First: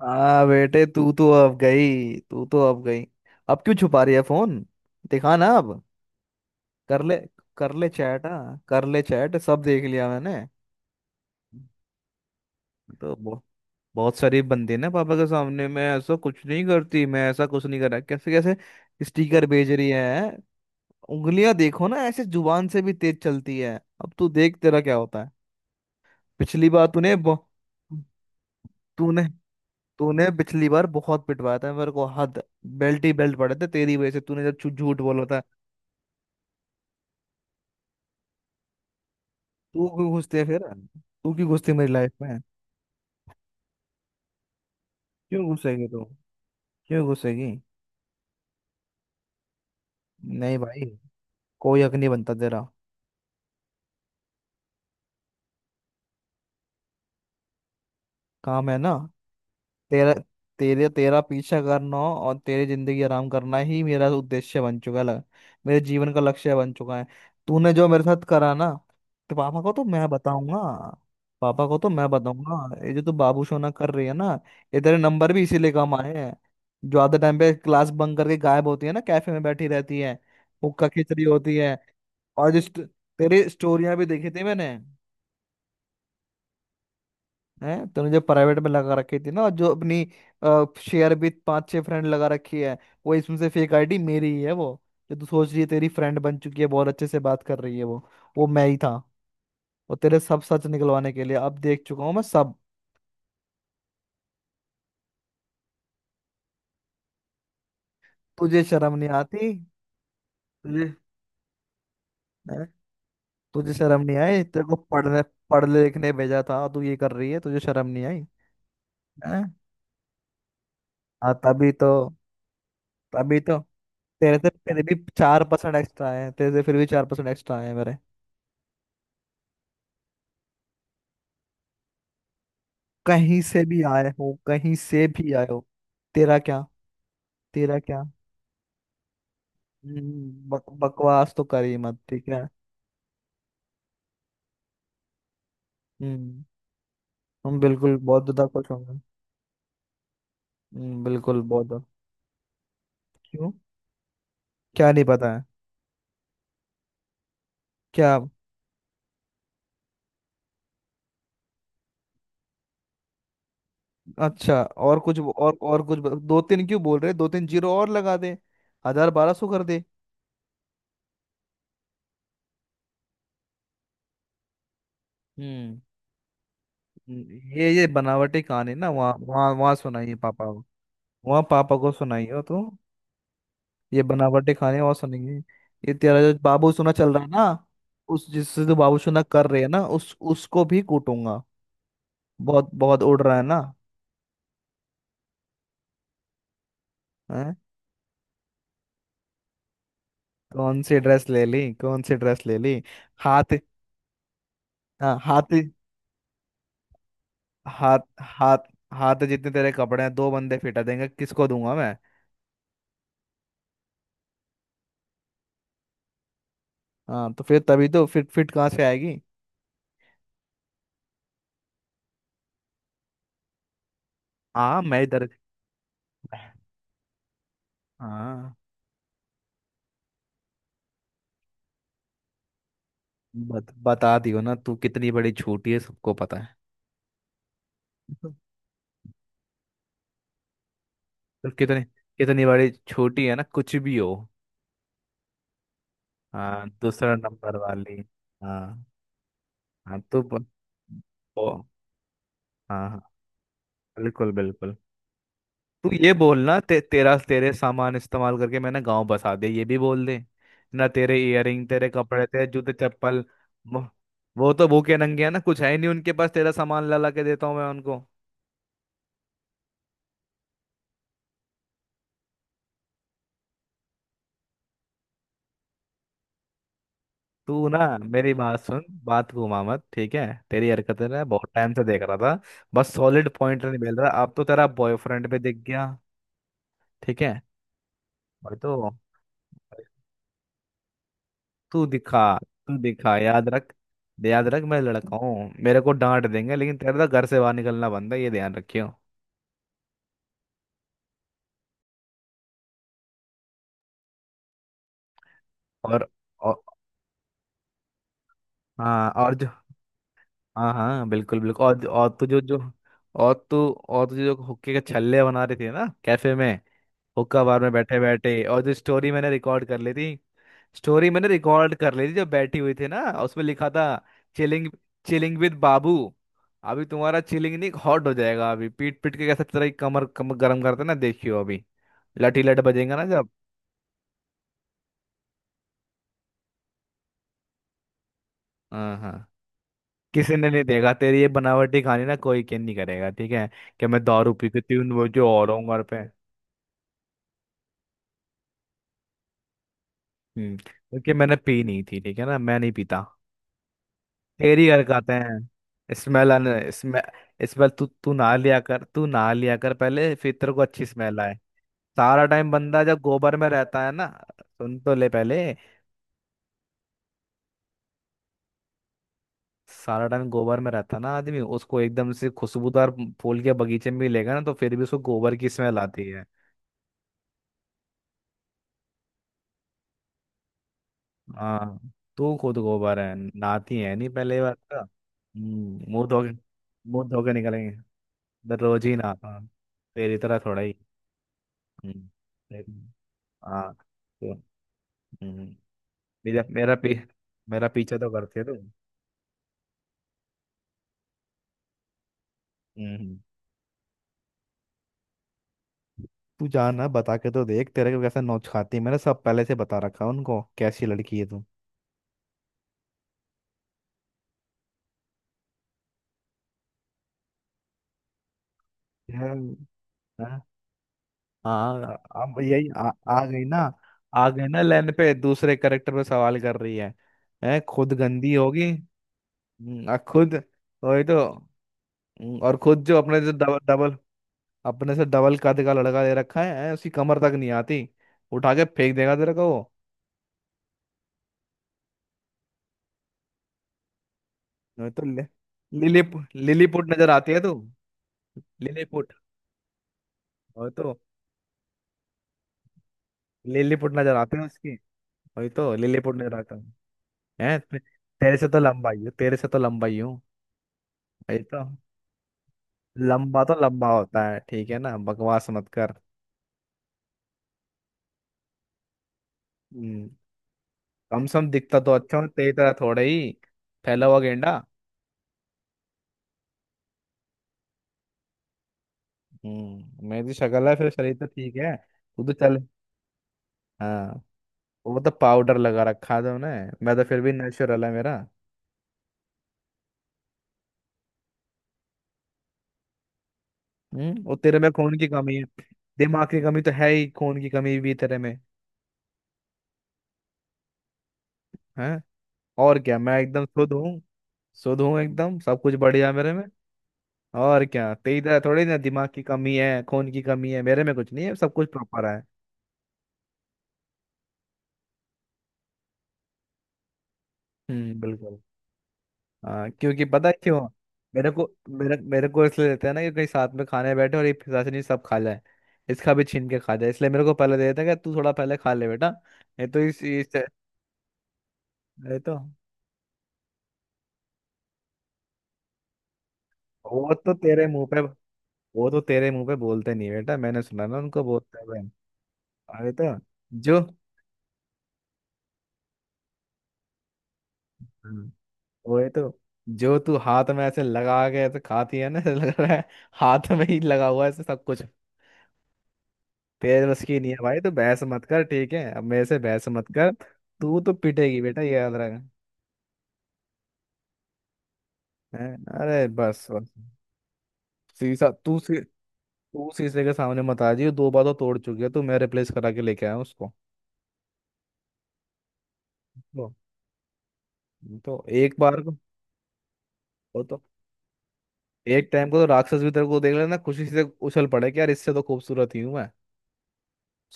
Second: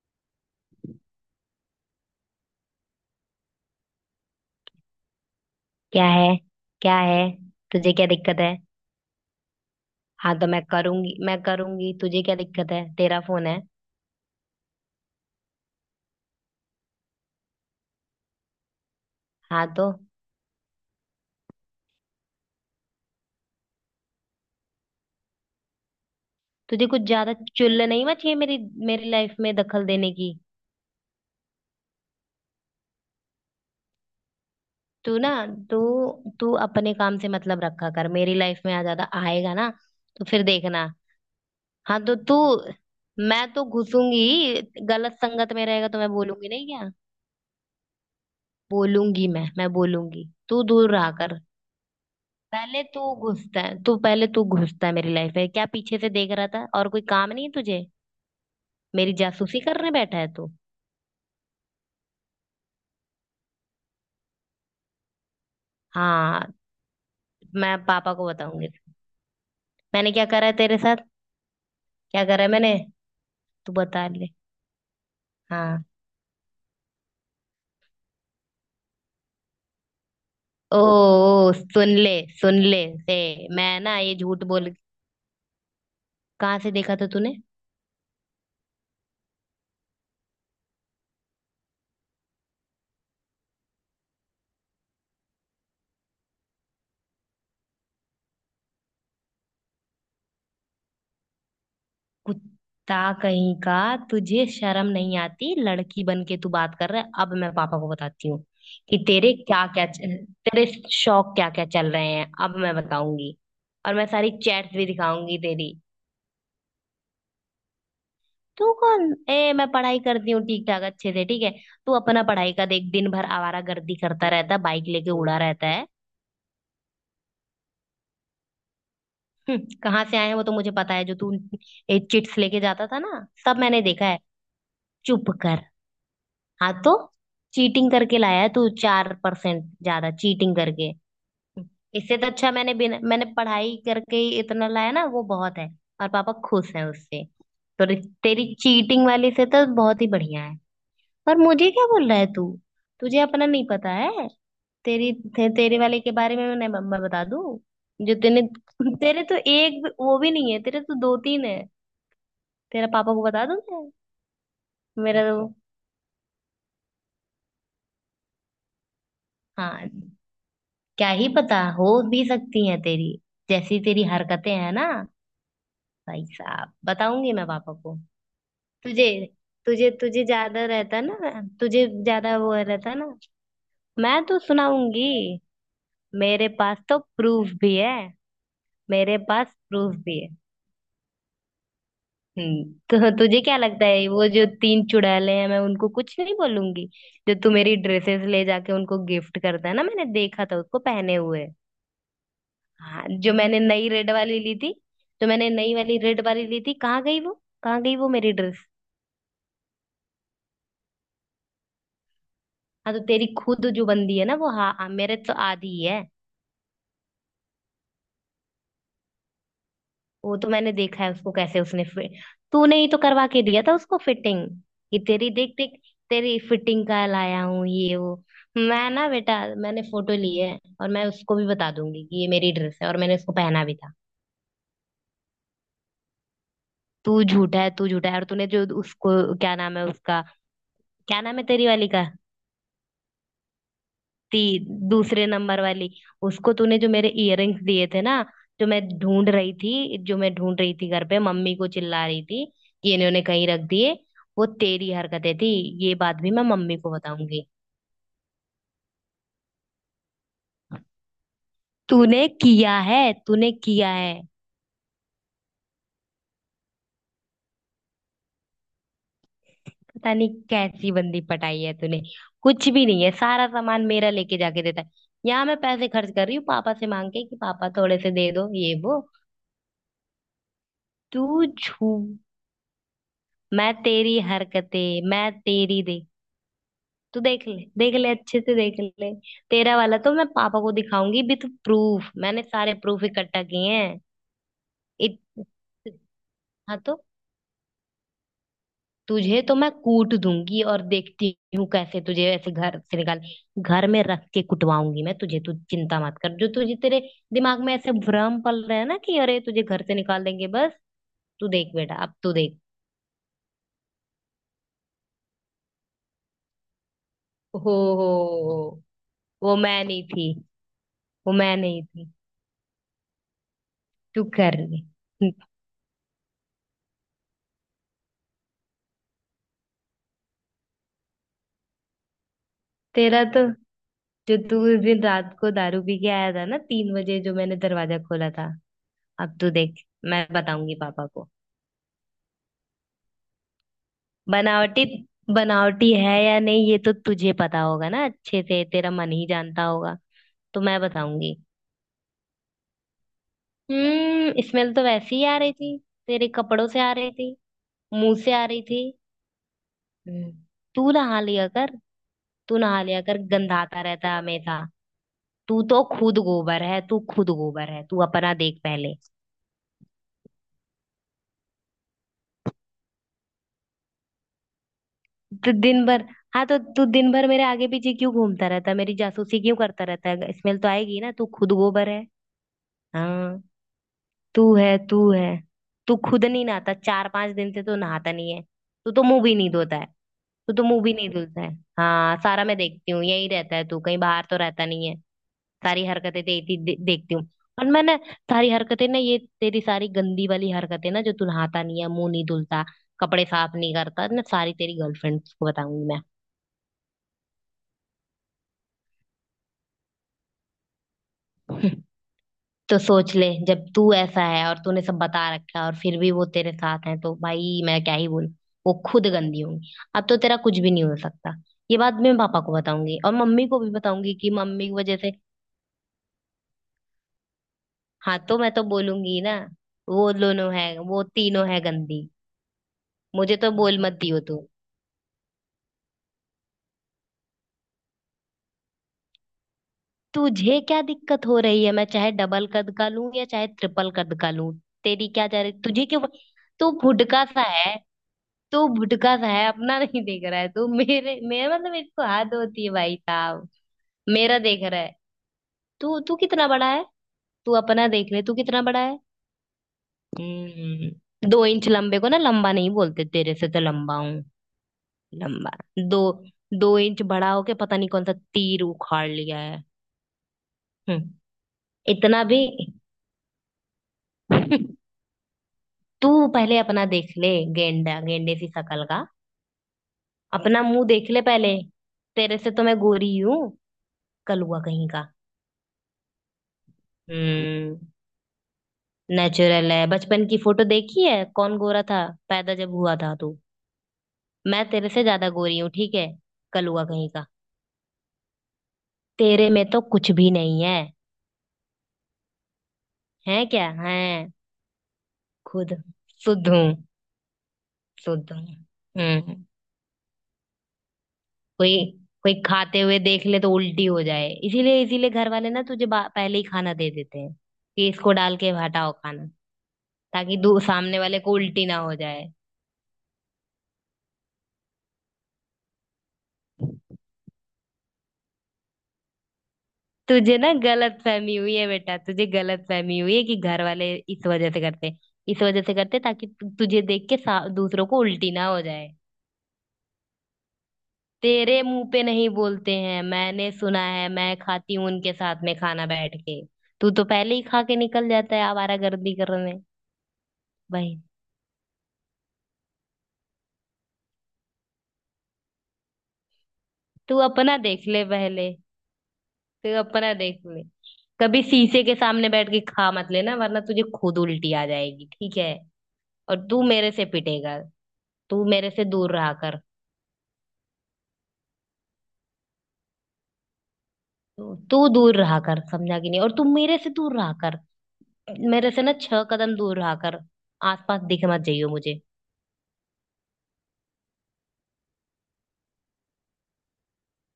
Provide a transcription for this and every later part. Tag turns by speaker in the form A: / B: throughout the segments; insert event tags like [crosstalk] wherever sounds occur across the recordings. A: हाँ बेटे। तू तो अब गई, तू तो अब गई। अब क्यों छुपा रही है फोन? दिखा ना अब।
B: क्या है। क्या
A: कर ले,
B: है।
A: कर ले
B: तुझे क्या
A: चैट,
B: दिक्कत है?
A: हाँ कर ले चैट, सब देख लिया
B: हाँ
A: मैंने।
B: तो मैं करूंगी, मैं करूंगी, तुझे क्या दिक्कत है?
A: तो
B: तेरा
A: बहु-
B: फोन है?
A: बहुत सारी बंदे ना, पापा के सामने मैं ऐसा कुछ नहीं करती, मैं ऐसा कुछ नहीं करा, कैसे कैसे स्टिकर
B: हाँ
A: भेज रही
B: तो
A: है। उंगलियां देखो ना, ऐसे जुबान से भी तेज चलती है। अब तू देख तेरा क्या होता है। पिछली बार
B: तुझे कुछ
A: तूने
B: ज्यादा
A: बहु-
B: चुल नहीं मची है मेरी मेरी
A: तूने
B: लाइफ में दखल देने
A: तूने
B: की?
A: पिछली बार बहुत पिटवाया था मेरे को, हद। बेल्ट ही बेल्ट पड़े थे तेरी वजह से, तूने जब झूठ
B: तू
A: बोला
B: ना,
A: था।
B: तू तू अपने काम से मतलब रखा कर, मेरी लाइफ में आ ज्यादा आएगा ना?
A: तू क्यों
B: तो
A: घुसती
B: फिर
A: है फिर,
B: देखना।
A: तू क्यों घुसती है मेरी
B: हाँ
A: लाइफ
B: तो
A: में?
B: तू, मैं तो घुसूंगी। गलत
A: क्यों
B: संगत में
A: घुसेगी
B: रहेगा तो
A: तू,
B: मैं बोलूंगी नहीं क्या?
A: क्यों घुसेगी?
B: बोलूंगी, मैं बोलूंगी,
A: नहीं
B: तू
A: भाई,
B: दूर रहा कर।
A: कोई हक नहीं बनता तेरा।
B: पहले तू घुसता है, तू पहले तू घुसता है मेरी लाइफ में। क्या पीछे से देख रहा था? और कोई काम नहीं है तुझे?
A: काम है ना।
B: मेरी जासूसी करने
A: तेरा
B: बैठा है तू।
A: तेरा पीछा करना और तेरी जिंदगी आराम करना ही मेरा उद्देश्य बन चुका है, मेरे जीवन का
B: हाँ,
A: लक्ष्य बन चुका है। तूने
B: मैं
A: जो मेरे
B: पापा
A: साथ
B: को
A: करा
B: बताऊंगी।
A: ना, तो पापा को तो मैं
B: मैंने क्या करा है
A: बताऊंगा,
B: तेरे साथ?
A: पापा को तो मैं
B: क्या करा है मैंने?
A: बताऊंगा। ये जो तू बाबू सोना
B: तू
A: कर रही
B: बता
A: है
B: ले।
A: ना, ये तेरे नंबर भी इसीलिए
B: हाँ।
A: कम आए हैं, जो आधे टाइम पे क्लास बंक करके गायब होती है ना, कैफे में बैठी रहती है,
B: ओ,
A: हुक्का खिचड़ी
B: ओ
A: होती है।
B: सुन ले।
A: और
B: सुन
A: जिस
B: ले से
A: तेरी
B: मैं
A: स्टोरियां
B: ना
A: भी
B: ये
A: देखी थी
B: झूठ
A: मैंने,
B: बोल। कहाँ से देखा था तूने?
A: है, तूने जो प्राइवेट में लगा रखी थी ना, और जो अपनी शेयर भी पांच छह फ्रेंड लगा रखी है, वो इसमें से फेक आईडी मेरी ही है वो, जो तू सोच रही है तेरी फ्रेंड बन चुकी है, बहुत अच्छे से बात कर रही है, वो मैं ही था। और तेरे सब सच निकलवाने के लिए अब देख चुका हूँ मैं सब।
B: कुत्ता कहीं का। तुझे शर्म नहीं आती? लड़की बन के तू बात कर रहा है। अब मैं पापा को बताती हूँ
A: तुझे शर्म
B: कि
A: नहीं
B: तेरे
A: आती,
B: क्या क्या, तेरे
A: तुझे।
B: शौक क्या क्या चल रहे हैं, अब
A: हैं?
B: मैं बताऊंगी।
A: तुझे
B: और
A: शर्म
B: मैं
A: नहीं
B: सारी
A: आई? तेरे को
B: चैट्स भी
A: पढ़ने
B: दिखाऊंगी तेरी।
A: पढ़ने लिखने भेजा था और तू ये कर रही है, तुझे शर्म नहीं आई?
B: तू कौन
A: हैं?
B: ए? मैं पढ़ाई करती हूँ ठीक ठाक, अच्छे से,
A: हाँ,
B: ठीक है।
A: तभी तो,
B: तू अपना पढ़ाई का देख। दिन भर
A: तभी तो
B: आवारागर्दी करता
A: तेरे से
B: रहता है,
A: फिर
B: बाइक
A: भी
B: लेके उड़ा
A: चार
B: रहता
A: परसेंट
B: है।
A: एक्स्ट्रा आए हैं, तेरे से फिर भी 4% एक्स्ट्रा आए हैं मेरे।
B: कहाँ से आए हैं वो तो मुझे पता है। जो तू चिट्स लेके जाता था ना,
A: कहीं
B: सब
A: से
B: मैंने
A: भी
B: देखा
A: आए
B: है।
A: हो, कहीं से
B: चुप
A: भी आए हो।
B: कर।
A: तेरा क्या,
B: हाँ तो
A: तेरा
B: चीटिंग
A: क्या।
B: करके लाया है तू 4% ज्यादा, चीटिंग करके।
A: बकवास तो करी मत,
B: इससे तो
A: ठीक है।
B: अच्छा मैंने बिना मैंने पढ़ाई करके ही इतना लाया ना, वो बहुत है। और पापा
A: हम्म
B: खुश हैं उससे।
A: हम
B: तो
A: बिल्कुल बहुत
B: तेरी
A: ज्यादा खुश होंगे।
B: चीटिंग वाली से तो बहुत ही बढ़िया है। पर
A: बिल्कुल, बहुत
B: मुझे
A: ज्यादा।
B: क्या बोल रहा है तू? तुझे अपना
A: क्यों?
B: नहीं पता है?
A: क्या नहीं
B: तेरी
A: पता है?
B: ते, तेरे वाले के बारे में मैं बता दूं? जो
A: क्या?
B: तूने, तेरे तो वो भी नहीं है, तेरे तो दो तीन है। तेरा पापा को बता दूं मैं?
A: अच्छा, और कुछ?
B: मेरा तो
A: कुछ दो तीन? क्यों बोल रहे दो तीन? जीरो और लगा दे, हजार 1200 कर दे।
B: हाँ क्या ही पता। हो भी सकती है तेरी, जैसी तेरी हरकतें हैं ना।
A: हम्म
B: भाई साहब, बताऊंगी मैं
A: ये
B: पापा
A: ये
B: को।
A: बनावटी कहानी ना,
B: तुझे
A: वहाँ वहाँ वहाँ
B: तुझे
A: सुनाइए
B: तुझे
A: पापा को,
B: ज्यादा रहता ना,
A: वहाँ पापा
B: तुझे
A: को
B: ज्यादा
A: सुनाइए
B: वो
A: तो,
B: रहता ना।
A: ये
B: मैं तो
A: बनावटी खाने और
B: सुनाऊंगी।
A: सुनेंगे। ये तेरा जो
B: मेरे पास
A: बाबूसुना
B: तो
A: चल रहा है
B: प्रूफ
A: ना,
B: भी है।
A: उस, जिससे तू
B: मेरे
A: बाबूसुना कर
B: पास
A: रहे है ना,
B: प्रूफ
A: उस
B: भी है।
A: उसको भी कूटूंगा।
B: हम्म।
A: बहुत बहुत
B: तो
A: उड़ रहा
B: तुझे
A: है
B: क्या
A: ना।
B: लगता है वो जो तीन चुड़ैले हैं मैं उनको कुछ नहीं बोलूंगी? जो तू
A: हैं?
B: मेरी ड्रेसेस ले जाके उनको गिफ्ट करता है ना, मैंने देखा था उसको
A: कौन सी
B: पहने
A: ड्रेस ले
B: हुए।
A: ली, कौन सी ड्रेस ले ली?
B: हाँ, जो
A: हाथ,
B: मैंने नई रेड वाली ली थी,
A: हाँ,
B: तो मैंने
A: हाथ
B: नई वाली रेड वाली ली थी, कहाँ गई वो? कहाँ गई
A: हाथ
B: वो मेरी
A: हाथ
B: ड्रेस?
A: हाथ जितने तेरे कपड़े हैं दो बंदे फिटा देंगे, किसको दूंगा मैं?
B: हाँ तो तेरी खुद जो बंदी है ना वो, हाँ हाँ, मेरे तो आधी ही है।
A: हाँ तो फिर तभी तो, फिट फिट कहाँ से आएगी?
B: वो तो मैंने देखा है उसको कैसे उसने फिट। तूने ही तो करवा के दिया था उसको फिटिंग
A: हाँ,
B: कि
A: मैं इधर,
B: तेरी, देख देख, तेरी फिटिंग का लाया हूँ ये वो।
A: हाँ।
B: मैं ना बेटा मैंने फोटो ली है, और मैं उसको भी बता दूंगी कि ये मेरी ड्रेस है और मैंने उसको पहना भी था।
A: बता दियो ना, तू कितनी बड़ी छोटी है सबको पता है।
B: तू झूठा है। तू झूठा है। और तूने
A: [laughs]
B: जो उसको, क्या नाम है उसका? क्या नाम है
A: तो
B: तेरी
A: कितनी
B: वाली का?
A: कितनी बड़ी छोटी है ना, कुछ भी हो।
B: ती दूसरे नंबर वाली। उसको
A: हाँ
B: तूने जो मेरे
A: दूसरा नंबर
B: इयररिंग्स दिए
A: वाली,
B: थे ना, जो मैं
A: हाँ।
B: ढूंढ रही थी,
A: हाँ
B: जो
A: तो
B: मैं ढूंढ रही थी घर पे, मम्मी
A: ओ,
B: को चिल्ला रही थी
A: हाँ
B: कि
A: हाँ,
B: इन्होंने कहीं रख दिए,
A: बिल्कुल
B: वो
A: बिल्कुल।
B: तेरी हरकतें थी।
A: तू
B: ये
A: ये
B: बात भी मैं
A: बोलना,
B: मम्मी को
A: तेरा
B: बताऊंगी।
A: तेरे सामान इस्तेमाल करके मैंने गांव बसा दिया, ये भी बोल दे ना। तेरे इयररिंग, तेरे कपड़े,
B: तूने
A: तेरे जूते
B: किया है।
A: चप्पल,
B: तूने
A: वो
B: किया है।
A: वो तो भूखे नंगे हैं ना, कुछ है ही नहीं उनके पास, तेरा सामान ला ला के देता हूँ मैं उनको।
B: पता नहीं कैसी बंदी पटाई है तूने। कुछ भी नहीं है, सारा सामान मेरा लेके जाके देता है। यहाँ मैं पैसे खर्च कर रही हूँ पापा से मांग के कि
A: तू
B: पापा
A: ना
B: थोड़े से दे
A: मेरी
B: दो
A: बात
B: ये
A: सुन,
B: वो।
A: बात घुमा मत, ठीक है? तेरी हरकतें
B: तू
A: मैं बहुत टाइम से
B: झू
A: देख रहा था, बस सॉलिड पॉइंट
B: मैं
A: नहीं मिल
B: तेरी
A: रहा, अब तो तेरा
B: हरकतें मैं
A: बॉयफ्रेंड भी दिख
B: तेरी
A: गया,
B: तू
A: ठीक है?
B: देख ले, देख ले अच्छे से
A: भाई तो
B: देख ले। तेरा वाला तो मैं पापा को दिखाऊंगी विथ
A: तू
B: प्रूफ।
A: दिखा,
B: मैंने सारे
A: तू
B: प्रूफ
A: दिखा।
B: इकट्ठा
A: याद
B: किए
A: रख,
B: हैं।
A: याद रख मैं लड़का
B: इत,
A: हूँ, मेरे को डांट देंगे, लेकिन
B: हाँ
A: तेरे
B: तो
A: तो घर से बाहर निकलना बंद है, ये ध्यान रखियो।
B: तुझे तो मैं कूट दूंगी, और देखती हूँ कैसे तुझे ऐसे घर से निकाल। घर में रख के कुटवाऊंगी मैं तुझे, तू चिंता
A: और
B: मत कर। जो
A: और
B: तुझे, तेरे दिमाग में ऐसे भ्रम पल रहे हैं ना
A: हाँ,
B: कि
A: और
B: अरे
A: जो,
B: तुझे घर से निकाल देंगे,
A: हाँ
B: बस
A: हाँ, बिल्कुल
B: तू
A: बिल्कुल,
B: देख बेटा, अब
A: तू
B: तू
A: जो
B: देख।
A: जो, और तू, और तुझे जो हुक्के के छल्ले बना रही थी ना कैफे में, हुक्का बार
B: हो
A: में बैठे
B: हो
A: बैठे, और जो स्टोरी मैंने
B: वो
A: रिकॉर्ड कर
B: मैं
A: ली
B: नहीं
A: थी,
B: थी।
A: स्टोरी मैंने
B: वो मैं
A: रिकॉर्ड
B: नहीं
A: कर ली
B: थी।
A: थी जब बैठी हुई थी ना, उसमें लिखा था
B: तू कर
A: चिलिंग,
B: ले।
A: चिलिंग विद बाबू। अभी तुम्हारा चिलिंग नहीं हॉट हो जाएगा, अभी पीट पीट के कैसे तेरा ये कमर कमर गर्म करते ना देखियो अभी। लटी लट
B: [laughs]
A: बजेगा ना
B: तेरा
A: जब।
B: तो, जो तू उस दिन रात को दारू पी के आया था ना 3 बजे, जो मैंने दरवाजा खोला था,
A: हाँ हाँ,
B: अब तू देख। मैं
A: किसी ने नहीं
B: बताऊंगी
A: देगा
B: पापा
A: तेरी ये
B: को।
A: बनावटी कहानी ना, कोई केयर नहीं करेगा, ठीक है, कि मैं दारू पी के
B: बनावटी,
A: तीन वो जो और हूँ घर
B: बनावटी
A: पे।
B: है या नहीं ये तो तुझे पता होगा ना अच्छे से, तेरा मन ही जानता होगा। तो मैं
A: क्योंकि मैंने
B: बताऊंगी।
A: पी नहीं थी, ठीक है ना, मैं नहीं पीता।
B: हम्म,
A: तेरी
B: स्मेल तो
A: हरकतें
B: वैसे ही आ रही थी।
A: हैं,
B: तेरे
A: स्मेल
B: कपड़ों
A: आने,
B: से आ रही थी,
A: स्मेल स्मेल। तू तू
B: मुंह से
A: ना
B: आ
A: लिया
B: रही थी।
A: कर, तू ना लिया कर पहले,
B: हम्म,
A: फिर तेरे को अच्छी
B: तू
A: स्मेल।
B: नहा लिया कर।
A: सारा टाइम
B: तू
A: बंदा
B: नहा
A: जब
B: लिया कर,
A: गोबर में
B: गंधाता
A: रहता है ना,
B: रहता है हमेशा।
A: सुन तो ले पहले,
B: तू तो खुद गोबर है। तू खुद गोबर है, तू अपना देख पहले।
A: सारा टाइम गोबर में रहता है ना आदमी, उसको एकदम से खुशबूदार फूल के बगीचे में भी लेगा ना तो फिर भी उसको गोबर की
B: तो
A: स्मेल
B: दिन भर,
A: आती है।
B: हाँ तो तू दिन भर मेरे आगे पीछे क्यों घूमता रहता है? मेरी जासूसी क्यों करता रहता है? स्मेल तो आएगी ना, तू खुद
A: हाँ,
B: गोबर है।
A: तू खुद गोबर है,
B: हाँ।
A: नहाती है नहीं पहले,
B: तू
A: बात
B: है
A: का
B: तू है तू
A: मुंह धो
B: खुद
A: के,
B: नहीं नहाता,
A: मुंह
B: चार
A: धो के
B: पांच दिन से
A: निकलेंगे,
B: तू नहाता नहीं है।
A: मैं रोज
B: तू
A: ही
B: तो मुंह भी
A: नहाता हूँ,
B: नहीं धोता है।
A: तेरी तरह
B: तू
A: थोड़ा
B: तो
A: ही।
B: मुंह भी नहीं धुलता है।
A: हम्म,
B: हाँ, सारा मैं
A: देख,
B: देखती हूँ, यही रहता है
A: हाँ
B: तू, कहीं बाहर
A: तो,
B: तो रहता नहीं है।
A: हम्म,
B: सारी हरकतें
A: मेरा
B: तेरी
A: मेरा
B: देखती हूँ। और
A: मेरा
B: मैं ना
A: पीछा तो करती है
B: सारी
A: तू।
B: हरकतें ना, ये तेरी सारी गंदी वाली हरकतें ना, जो तू नहाता नहीं है, मुंह नहीं धुलता,
A: हम्म।
B: कपड़े साफ नहीं करता ना, सारी तेरी गर्लफ्रेंड्स को बताऊंगी मैं।
A: तू जाना बता के तो देख, तेरे को कैसा नोच खाती है, मैंने सब पहले से बता रखा है उनको कैसी लड़की है तू।
B: तो सोच ले, जब तू ऐसा है और तूने सब बता रखा है और फिर भी वो तेरे साथ हैं, तो भाई मैं क्या ही बोलूं। वो खुद
A: यार,
B: गंदी होंगी, अब तो तेरा
A: हाँ,
B: कुछ भी नहीं हो सकता। ये बात
A: हाँ,
B: मैं
A: अब
B: पापा को
A: यही
B: बताऊंगी, और
A: आ गई
B: मम्मी
A: ना,
B: को भी बताऊंगी
A: आ
B: कि
A: गई ना
B: मम्मी की
A: लाइन
B: वजह से।
A: पे, दूसरे करेक्टर पे सवाल कर रही है। है खुद
B: हाँ
A: गंदी
B: तो मैं तो
A: होगी।
B: बोलूंगी ना, वो
A: खुद,
B: दोनों है वो
A: वही तो।
B: तीनों है गंदी।
A: और खुद जो
B: मुझे तो बोल मत दियो तू।
A: अपने से डबल कद का लड़का ले रखा है उसकी कमर तक नहीं आती, उठा के फेंक देगा तेरे को वो।
B: तुझे क्या दिक्कत हो रही है? मैं चाहे डबल कद का लूं या चाहे ट्रिपल कद का लूं,
A: नहीं तो
B: तेरी
A: ले,
B: क्या जा रही? तुझे क्यों?
A: लिलीपुट,
B: तू
A: लिलीपुट नजर
B: भुड़का
A: आती है
B: सा
A: तू।
B: है। तू
A: लिलीपुट,
B: भुटका सा है, अपना नहीं देख रहा है तू।
A: और तो
B: मेरे, मेरा मतलब एक तो हाथ होती है भाई साहब।
A: लिलीपुट नजर आती
B: मेरा
A: है
B: देख
A: उसकी।
B: रहा है?
A: वही तो,
B: तू,
A: लिलीपुट
B: तू
A: नहीं
B: कितना
A: रखता
B: बड़ा
A: हूँ।
B: है? तू
A: हैं?
B: अपना देख ले तू
A: तेरे से तो
B: कितना बड़ा
A: लंबा
B: है।
A: ही हूँ, तेरे से तो लंबा ही हूँ। वही
B: दो
A: तो,
B: इंच लंबे को ना लंबा नहीं बोलते, तेरे
A: लंबा
B: से
A: तो
B: तो
A: लंबा
B: लंबा
A: होता
B: हूँ।
A: है, ठीक है ना, बकवास
B: लंबा।
A: मत कर।
B: दो, 2 इंच बड़ा होके पता नहीं कौन सा तीर उखाड़ लिया है।
A: हम्म
B: हम्म,
A: कम से कम दिखता तो अच्छा
B: इतना
A: हूँ,
B: भी।
A: तेरी तरह थोड़े ही फैला हुआ गेंडा।
B: [laughs] तू पहले अपना देख ले, गेंडा, गेंडे सी शकल का।
A: मेरी तो
B: अपना
A: शक्ल है,
B: मुंह
A: फिर
B: देख
A: शरीर
B: ले
A: तो
B: पहले।
A: ठीक है। तू तो
B: तेरे से
A: चल,
B: तो मैं गोरी हूँ,
A: हाँ।
B: कलुआ कहीं
A: वो
B: का।
A: तो पाउडर लगा रखा था उन्हें, मैं तो फिर भी
B: हम्म
A: नेचुरल है मेरा।
B: नेचुरल है? बचपन की फोटो देखी है कौन गोरा था पैदा जब हुआ था तू।
A: और तेरे
B: मैं
A: में
B: तेरे
A: खून
B: से
A: की
B: ज्यादा
A: कमी है,
B: गोरी हूँ, ठीक है,
A: दिमाग की कमी तो
B: कलुआ
A: है ही,
B: कहीं का।
A: खून की कमी भी तेरे में
B: तेरे में तो कुछ भी नहीं है,
A: है। और क्या, मैं
B: है
A: एकदम
B: क्या
A: शुद्ध
B: है?
A: हूँ, शुद्ध हूँ एकदम, सब कुछ
B: खुद
A: बढ़िया मेरे में।
B: शुद्ध हूँ,
A: और क्या, तेरी
B: शुद्ध
A: तरह
B: हूँ।
A: थोड़ी ना दिमाग की कमी है, खून की कमी है, मेरे में कुछ नहीं है, सब कुछ
B: कोई,
A: प्रॉपर है।
B: कोई खाते हुए देख ले तो उल्टी हो जाए, इसीलिए, इसीलिए घर वाले ना तुझे पहले ही खाना दे देते हैं कि
A: हम्म,
B: इसको डाल
A: बिल्कुल।
B: के हटाओ खाना,
A: हाँ, क्योंकि पता है
B: ताकि दू
A: क्यों?
B: सामने वाले
A: मेरे
B: को
A: को
B: उल्टी ना हो
A: मेरे मेरे
B: जाए।
A: को इसलिए देते हैं ना कि कहीं साथ में खाने बैठे और ये पिशाच नहीं सब खा जाए, इसका भी छीन के खा जाए, इसलिए मेरे को पहले दे देते हैं कि तू थोड़ा पहले खा ले बेटा। ये तो इस
B: तुझे ना गलत फहमी हुई है बेटा,
A: ये
B: तुझे
A: तो
B: गलत फहमी हुई है कि घर वाले इस वजह से करते, इस वजह से करते ताकि तुझे देख
A: वो
B: के
A: तो तेरे मुंह
B: दूसरों को
A: पे,
B: उल्टी ना हो
A: वो
B: जाए।
A: तो तेरे मुंह पे बोलते नहीं बेटा, मैंने सुना ना उनको
B: तेरे
A: बोलते हुए।
B: मुंह पे नहीं बोलते
A: अरे
B: हैं,
A: तो
B: मैंने
A: जो
B: सुना है, मैं खाती हूँ उनके साथ में खाना बैठ के। तू तो पहले ही खा के निकल जाता है
A: वही
B: आवारागर्दी
A: तो,
B: करने।
A: जो तू हाथ में ऐसे
B: भाई,
A: लगा के ऐसे खाती है ना, ऐसे लग रहा है हाथ में ही लगा हुआ है ऐसे सब कुछ। तेरे बस
B: तू
A: की नहीं है
B: अपना
A: भाई, तो
B: देख
A: बहस
B: ले
A: मत कर,
B: पहले,
A: ठीक है, अब मेरे से बहस
B: तू
A: मत कर।
B: अपना देख ले।
A: तू तो पिटेगी
B: कभी
A: बेटा, ये
B: शीशे
A: याद
B: के
A: रख।
B: सामने
A: हैं?
B: बैठ के खा मत लेना वरना तुझे खुद उल्टी आ जाएगी, ठीक है।
A: अरे बस
B: और तू
A: बस,
B: मेरे से पिटेगा।
A: शीशा
B: तू
A: तू
B: मेरे
A: शी-
B: से दूर रहा कर।
A: तू शीशे के सामने मत आ जाइयो, दो बार तो तोड़ चुकी है, तो मैं रिप्लेस करा के लेके आया हूँ उसको।
B: तो तू दूर रहा कर समझा कि नहीं, और तू
A: तो,
B: मेरे से दूर रहा कर।
A: तो एक
B: मेरे
A: बार
B: से ना
A: को
B: 6 कदम दूर रहा कर,
A: वो तो
B: आसपास दिख मत जाइयो मुझे।
A: एक टाइम को तो राक्षस भी तेरे को देख लेना खुशी से उछल पड़े कि यार इससे तो खूबसूरत ही हूँ मैं,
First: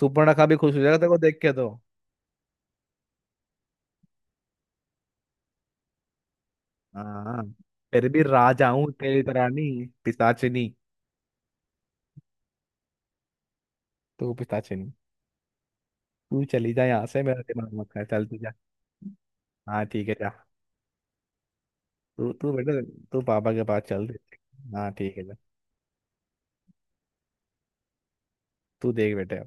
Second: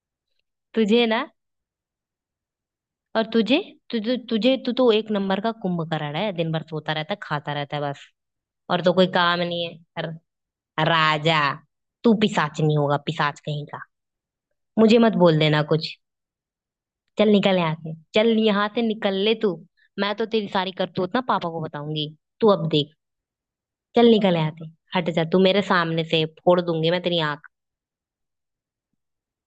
A: सुपर्णखा भी खुश हो जाएगा
B: तुझे
A: तेरे को
B: ना,
A: देख के तो।
B: और तुझे तुझे तुझे, तू तो एक नंबर का कुंभकर्ण है, दिन भर सोता रहता है
A: हाँ,
B: खाता रहता है, बस
A: फिर भी राजा
B: और
A: हूँ,
B: तो कोई
A: तेरी
B: काम
A: तरह
B: नहीं
A: नहीं
B: है।
A: पिशाचिनी।
B: राजा! तू पिशाच नहीं होगा? पिशाच कहीं का।
A: तू पिशाचिनी,
B: मुझे मत बोल देना कुछ।
A: तू चली जा यहाँ से,
B: चल
A: मेरा
B: निकल
A: दिमाग
B: यहाँ
A: मत
B: से,
A: खा, चल
B: चल
A: तू जा।
B: यहाँ से निकल ले तू।
A: हाँ ठीक है,
B: मैं तो
A: जा।
B: तेरी सारी करतूत ना पापा को बताऊंगी।
A: तू
B: तू
A: तू
B: अब
A: बेटा,
B: देख।
A: तू पापा के पास चल।
B: चल निकल यहाँ से।
A: हाँ
B: हट
A: ठीक है,
B: जा
A: जा।
B: तू मेरे सामने से, फोड़ दूंगी मैं तेरी आंख।
A: तू देख बेटे।